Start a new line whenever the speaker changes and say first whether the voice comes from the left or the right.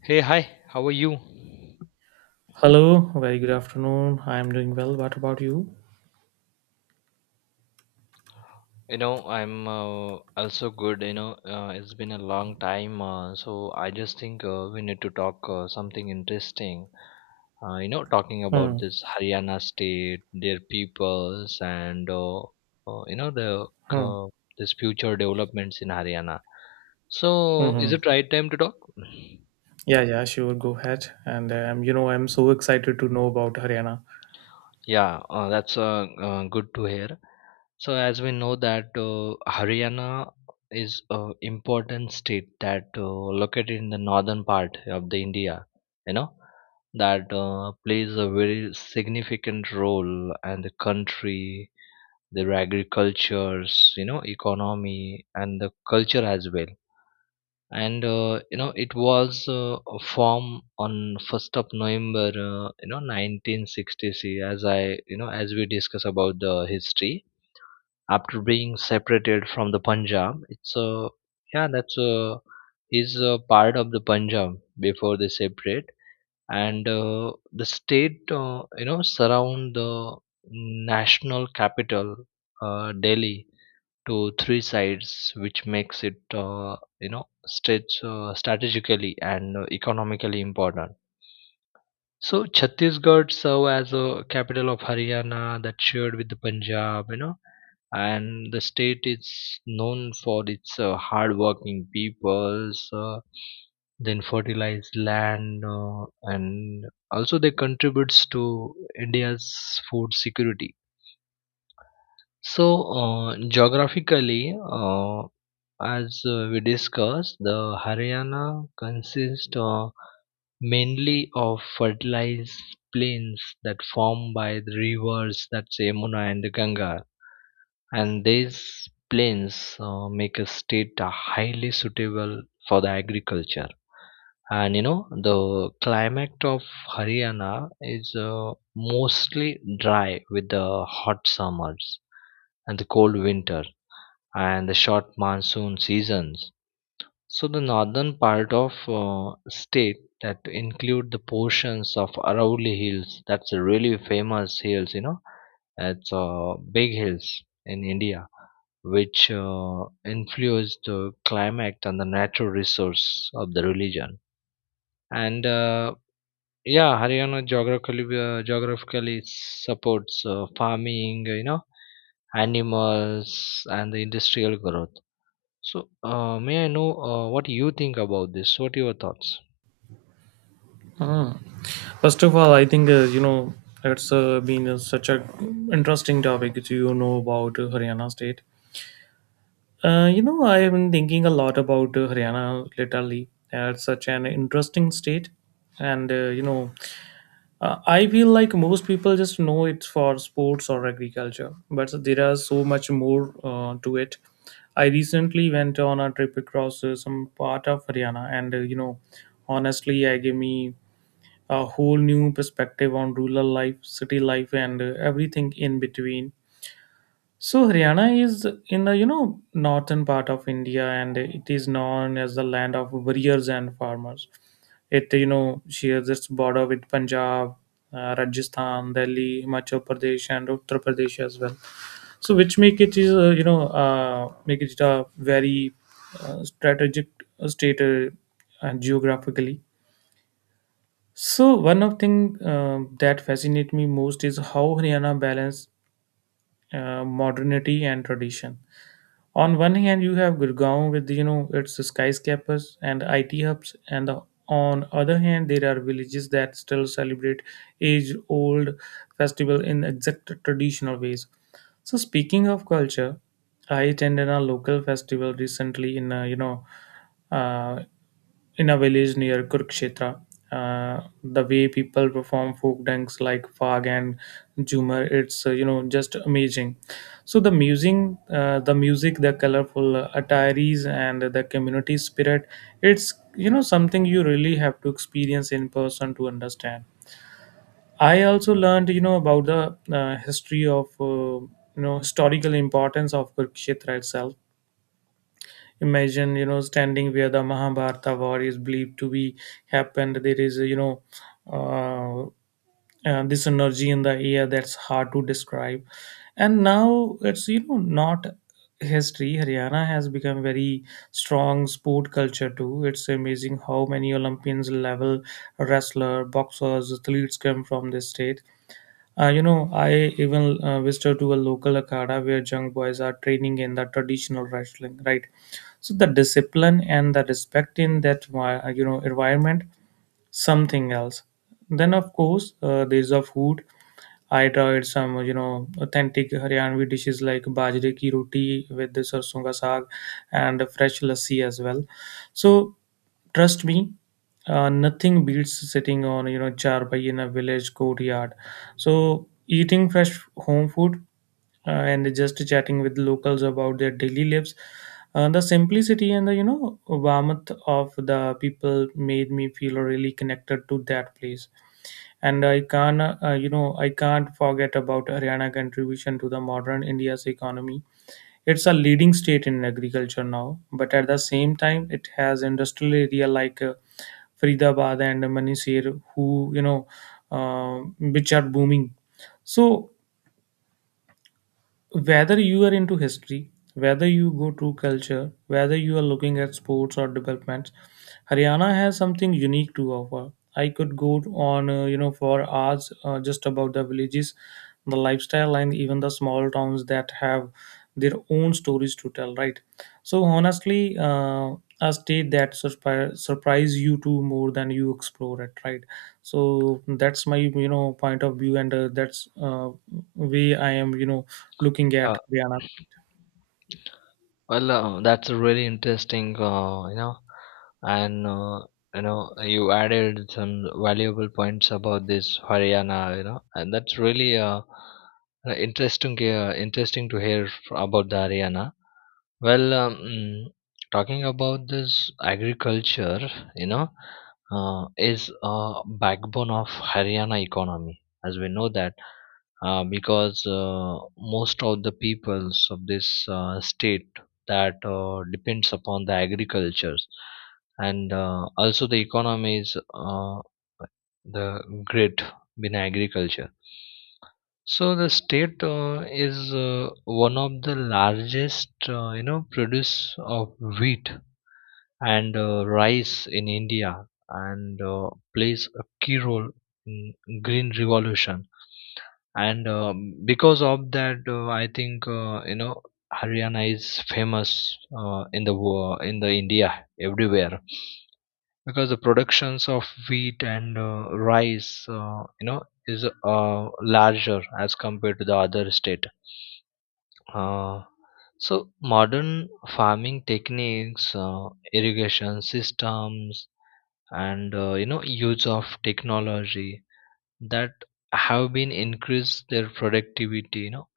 left: Hey, hi, how are you?
right: Hello, very good afternoon. I am doing well. What about you?
left: I'm also good. It's been a long time, so I just think we need to talk something interesting. Talking about
right: Hmm.
left: this Haryana state, their peoples, and you know the
right: Hmm.
left: uh, this future developments in Haryana. So, is
right: hmm
left: it right time to talk?
right: Yeah, yeah, sure. Go ahead. I'm so excited to know about Haryana.
left: Yeah, that's good to hear. So, as we know that Haryana is an important state that located in the northern part of the India, you know, that plays a very significant role in the country, their agricultures, you know, economy and the culture as well, and you know it was formed on 1st of November, you know, 1960. As I you know as we discuss about the history, after being separated from the Punjab, it's yeah that's is a part of the Punjab before they separate. And the state you know surround the national capital, Delhi, to three sides, which makes it you know stretch strategically and economically important. So Chhattisgarh served as a capital of Haryana that shared with the Punjab, you know, and the state is known for its hardworking peoples, then fertilized land, and also they contributes to India's food security. So, geographically, as we discussed, the Haryana consists mainly of fertilized plains that form by the rivers, that's Yamuna and the Ganga, and these plains make a state highly suitable for the agriculture. And you know, the climate of Haryana is mostly dry with the hot summers and the cold winter and the short monsoon seasons. So the northern part of state that include the portions of Aravalli Hills. That's a really famous hills, you know. It's big hills in India, which influence the climate and the natural resource of the religion. And yeah, Haryana geographically geographically supports farming, you know, animals and the industrial growth. So, may I know what you think about this? What are your thoughts?
right: Hmm. First of all, I think you know it's been such a interesting topic to about Haryana state. I have been thinking a lot about Haryana lately. It's such an interesting state, and I feel like most people just know it's for sports or agriculture, but there are so much more to it. I recently went on a trip across some part of Haryana, and honestly, I gave me a whole new perspective on rural life, city life, and everything in between. So Haryana is in the northern part of India, and it is known as the land of warriors and farmers. It shares its border with Punjab, Rajasthan, Delhi, Himachal Pradesh, and Uttar Pradesh as well. So which make it is you know make it a very strategic state geographically. So one of thing that fascinate me most is how Haryana balance modernity and tradition. On one hand you have Gurgaon with its skyscrapers and it hubs, on other hand there are villages that still celebrate age old festival in exact traditional ways. So speaking of culture, I attended a local festival recently in a, you know uh, in a village near Kurukshetra. The way people perform folk dances like Fag and Jhumar, it's just amazing. So the music, the colorful attires, and the community spirit. It's something you really have to experience in person to understand. I also learned about the history of you know historical importance of Kurukshetra itself. Imagine standing where the Mahabharata war is believed to be happened. There is Uh, this energy in the air that's hard to describe. And now it's not history, Haryana has become very strong sport culture too. It's amazing how many olympians level wrestler boxers athletes come from this state. I even visited to a local akhada where young boys are training in the traditional wrestling, right? So the discipline and the respect in that environment, something else. Then of course there's a food. I tried some, authentic Haryanvi dishes like bajre ki roti with the sarson ka saag and fresh lassi as well. So trust me, nothing beats sitting on, charpai in a village courtyard. So eating fresh home food and just chatting with locals about their daily lives. The simplicity and the warmth of the people made me feel really connected to that place. And I can I can't forget about Haryana contribution to the modern India's economy. It's a leading state in agriculture now, but at the same time it has industrial area like Faridabad and Manisir who uh, which are booming. So whether you are into history, whether you go to culture, whether you are looking at sports or developments, Haryana has something unique to offer. I could go on, for hours just about the villages, the lifestyle, and even the small towns that have their own stories to tell, right? So honestly, a state that surprise you to more than you explore it, right? So that's my, point of view, and that's way I am, looking at
left: Yeah,
right: Rihanna.
left: well, that's a really interesting, you know, and you know, you added some valuable points about this Haryana, you know, and that's really interesting, interesting to hear about the Haryana. Well, talking about this agriculture, you know, is a backbone of Haryana economy, as we know that, because most of the peoples of this state, that depends upon the agricultures, and also the economy is the grid in agriculture. So the state is one of the largest you know produce of wheat and rice in India, and plays a key role in green revolution. And because of that I think you know Haryana is famous in the India everywhere, because the productions of wheat and rice, you know, is larger as compared to the other state. uh, so modern farming techniques, irrigation systems, and you know use of technology, that have been increased their productivity, you know.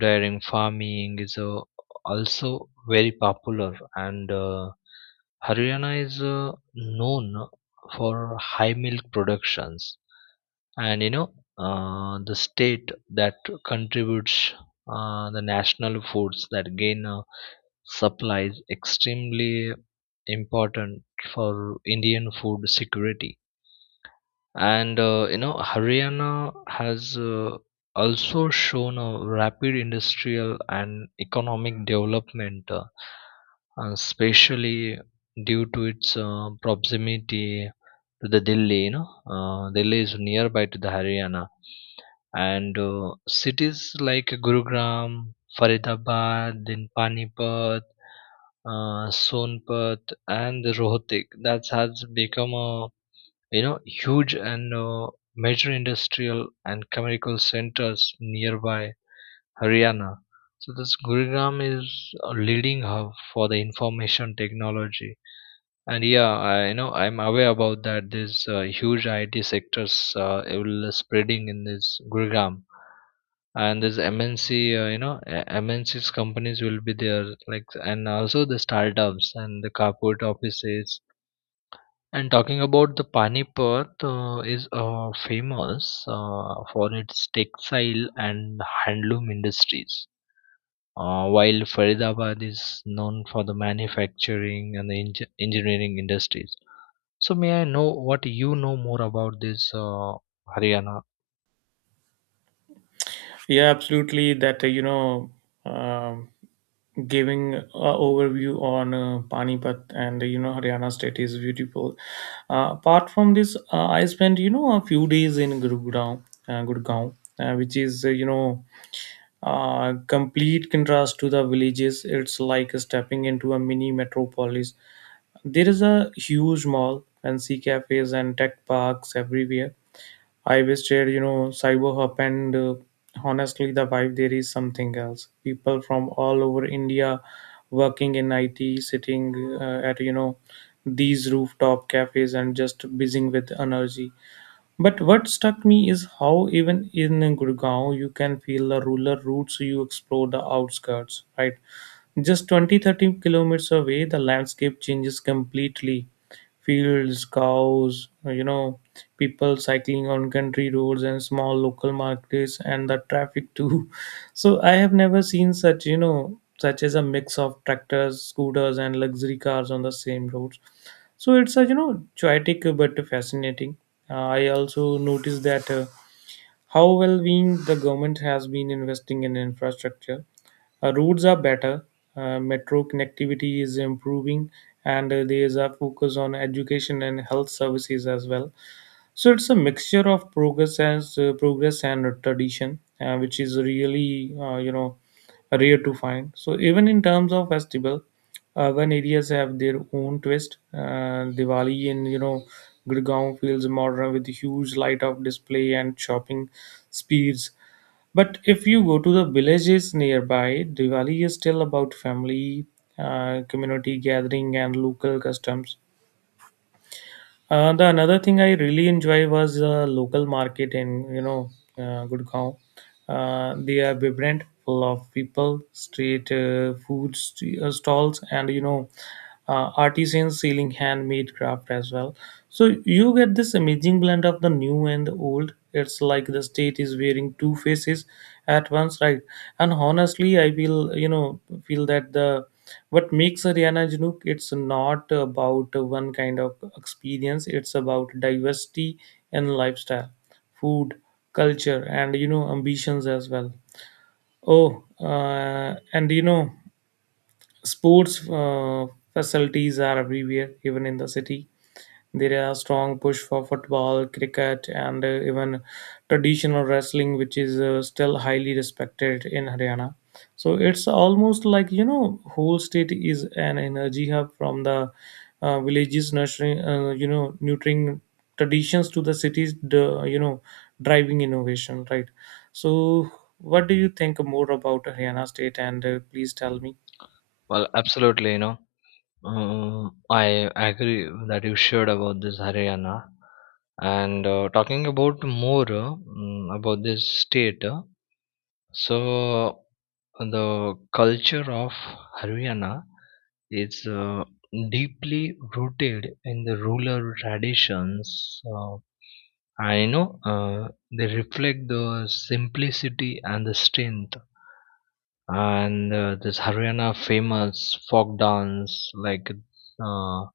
left: Dairy farming is also very popular, and Haryana is known for high milk productions. And you know, the state that contributes the national foods that gain supplies extremely important for Indian food security. And you know Haryana has also shown a rapid industrial and economic development, especially due to its proximity to the Delhi. You know, Delhi is nearby to the Haryana, and cities like Gurugram, Faridabad, then Panipat, Sonpat, and Rohtak, that has become a you know huge and major industrial and chemical centers nearby Haryana. So this Gurgaon is a leading hub for the information technology. And yeah, I you know I'm aware about that. There's huge IT sectors, it will spreading in this Gurgaon, and this MNC, MNC's companies will be there, like, and also the startups and the corporate offices. And talking about the Panipat, is famous for its textile and handloom industries. While Faridabad is known for the manufacturing and the engineering industries. So may I know what you know more about this Haryana?
right: Yeah, absolutely. That um giving a overview on Panipat and Haryana state is beautiful. Apart from this, I spent a few days in Gurgaon, which is complete contrast to the villages. It's like stepping into a mini metropolis. There is a huge mall, fancy cafes, and tech parks everywhere. I was chair, cyber hub, and honestly, the vibe there is something else. People from all over India working in IT, sitting at, these rooftop cafes and just buzzing with energy. But what struck me is how even in Gurgaon you can feel the rural roots. You explore the outskirts, right? Just 20, 30 kilometers away, the landscape changes completely. Fields, cows, people cycling on country roads and small local markets and the traffic too. So I have never seen such, such as a mix of tractors, scooters, and luxury cars on the same roads. So it's a, chaotic but fascinating. I also noticed that how well being the government has been investing in infrastructure. Roads are better, metro connectivity is improving, and there is a focus on education and health services as well. So it's a mixture of progress and tradition, which is really rare to find. So even in terms of festival, urban areas have their own twist. Diwali in Gurgaon feels modern with huge light up display and shopping speeds. But if you go to the villages nearby, Diwali is still about family, community gathering, and local customs. The another thing I really enjoy was local market in Gurgaon. They are vibrant, full of people, street food stalls, and artisans selling handmade craft as well. So you get this amazing blend of the new and the old. It's like the state is wearing two faces at once, right? And honestly, I feel you know feel that the what makes a Rihanna janook, it's not about one kind of experience, it's about diversity and lifestyle, food, culture, and ambitions as well. Oh, and sports facilities are everywhere, even in the city. There are strong push for football, cricket, and even traditional wrestling, which is still highly respected in Haryana. So it's almost like whole state is an energy hub, from the villages nurturing, nurturing traditions to the cities, driving innovation, right? So, what do you think more about Haryana state? And please tell me.
left: Well, absolutely, you know, I agree that you shared about this Haryana. And talking about more about this state. So the culture of Haryana is deeply rooted in the rural traditions. I know they reflect the simplicity and the strength. And this Haryana famous folk dance like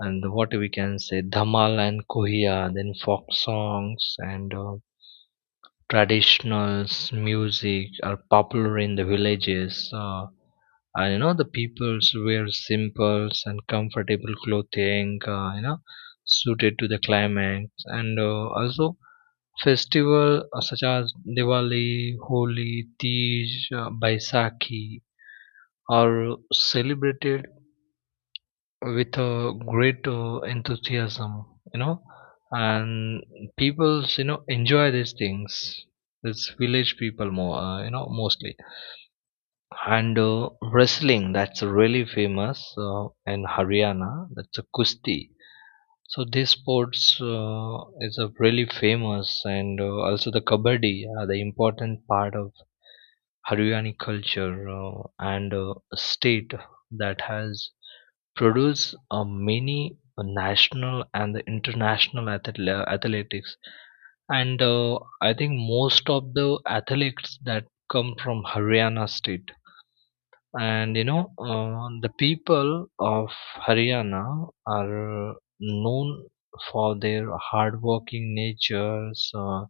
left: and what we can say, Dhamal and Kohiya, then folk songs and traditionals music are popular in the villages. So, and you know the peoples wear simple and comfortable clothing, you know, suited to the climate, and also festival such as Diwali, Holi, Tej, Baisakhi are celebrated with a great enthusiasm, you know, and people you know enjoy these things. It's village people more, you know, mostly. And wrestling, that's really famous in Haryana, that's a kusti. So these sports is a really famous, and also the kabaddi are the important part of Haryani culture. And state that has produced many national and the international athletics, and I think most of the athletes that come from Haryana state. And you know, the people of Haryana are known for their hardworking natures,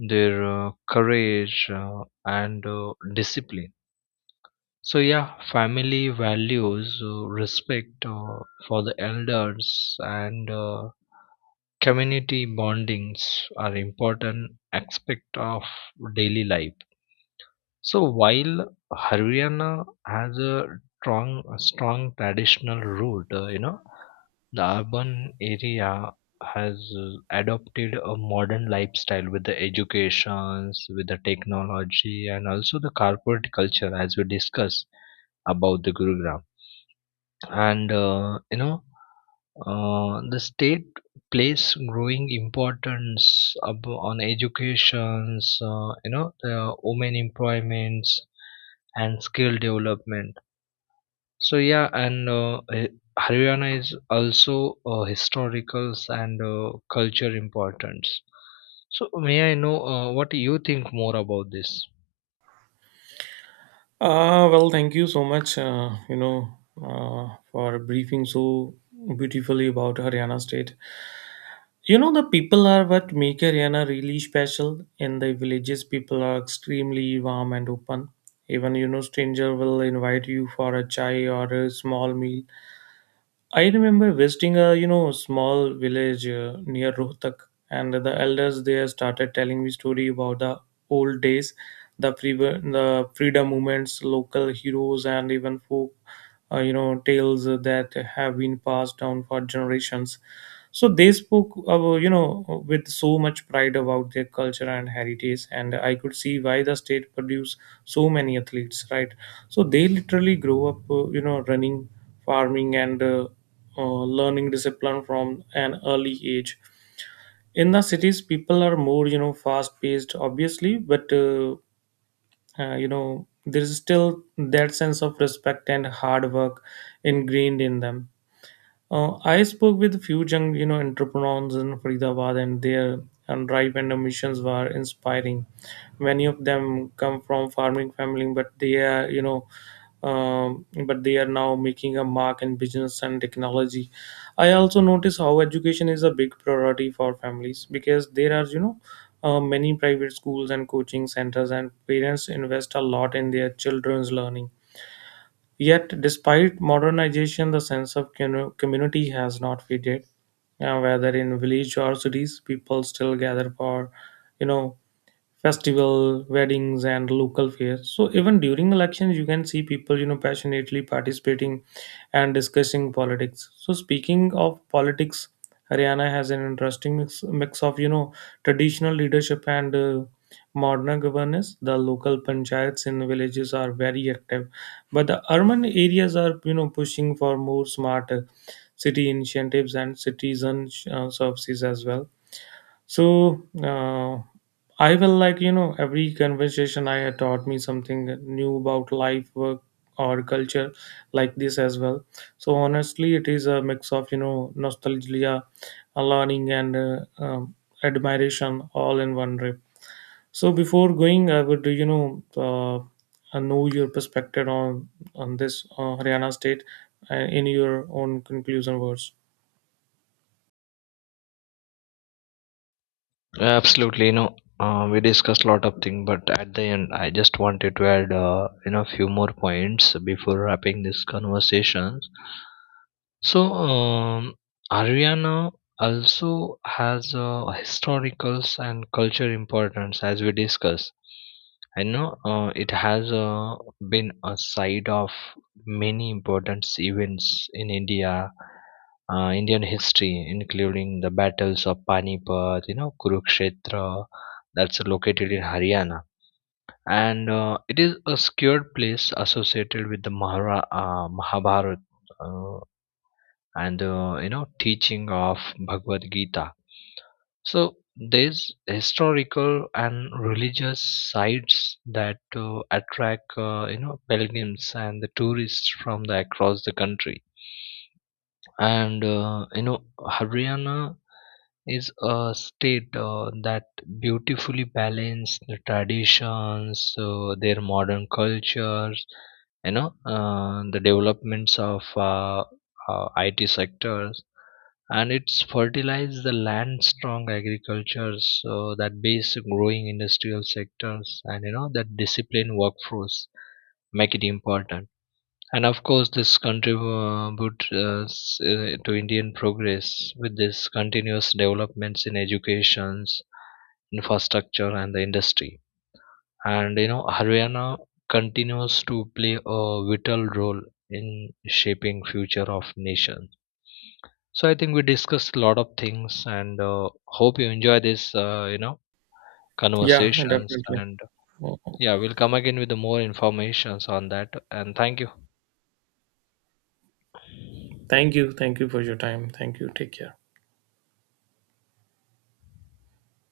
left: their courage, and discipline. So yeah, family values, respect for the elders, and community bondings are important aspect of daily life. So while Haryana has a strong traditional root, you know, the urban area has adopted a modern lifestyle with the educations, with the technology, and also the corporate culture, as we discussed about the Gurugram. And you know, the state plays growing importance on educations, you know, the women employments and skill development. So yeah, and Haryana is also historicals and culture importance. So may I know what you think more about this?
right: Well, thank you so much, for briefing so beautifully about Haryana state. You know, the people are what make Haryana really special. In the villages, people are extremely warm and open. Even, stranger will invite you for a chai or a small meal. I remember visiting a small village near Rohtak, and the elders there started telling me story about the old days, the freedom movements, local heroes, and even folk tales that have been passed down for generations. So they spoke with so much pride about their culture and heritage, and I could see why the state produced so many athletes, right? So they literally grow up running, farming, and learning discipline from an early age. In the cities people are more fast paced obviously, but there's still that sense of respect and hard work ingrained in them. I spoke with a few young, entrepreneurs in Faridabad, and their and drive and ambitions were inspiring. Many of them come from farming family, but they are, but they are now making a mark in business and technology. I also notice how education is a big priority for families because there are, many private schools and coaching centers, and parents invest a lot in their children's learning. Yet, despite modernization, the sense of community has not faded. Whether in village or cities, people still gather for, you know, festival weddings and local fairs. So even during elections you can see people passionately participating and discussing politics. So speaking of politics, Haryana has an interesting mix of traditional leadership and modern governance. The local panchayats in villages are very active, but the urban areas are pushing for more smart city initiatives and citizen services as well. so uh, I will like, every conversation I had taught me something new about life, work, or culture like this as well. So honestly, it is a mix of, nostalgia, learning, and admiration all in one trip. So before going, I would, know your perspective on this Haryana state in your own conclusion words.
left: Absolutely, you know, we discussed a lot of things, but at the end, I just wanted to add, you know, few more points before wrapping this conversation. So, Ariana also has a historicals and culture importance as we discuss. I know it has been a site of many important events in India, Indian history, including the battles of Panipat, you know, Kurukshetra, that's located in Haryana. And it is a secured place associated with the Mahabharata and you know teaching of Bhagavad Gita. So there's historical and religious sites that attract you know pilgrims and the tourists from the across the country. And you know Haryana is a state that beautifully balance the traditions, their modern cultures, you know, the developments of IT sectors, and it's fertilized the land strong agricultures, so that base growing industrial sectors and you know that disciplined workforce make it important. And of course, this contribute to Indian progress with this continuous developments in educations, infrastructure, and the industry. And you know, Haryana continues to play a vital role in shaping future of nation. So I think we discussed a lot of things, and hope you enjoy this, you know,
right: Yeah,
left: conversations.
right: definitely.
left: And yeah, we'll come again with the more informations on that. And thank you.
right: Thank you. Thank you for your time. Thank you. Take care.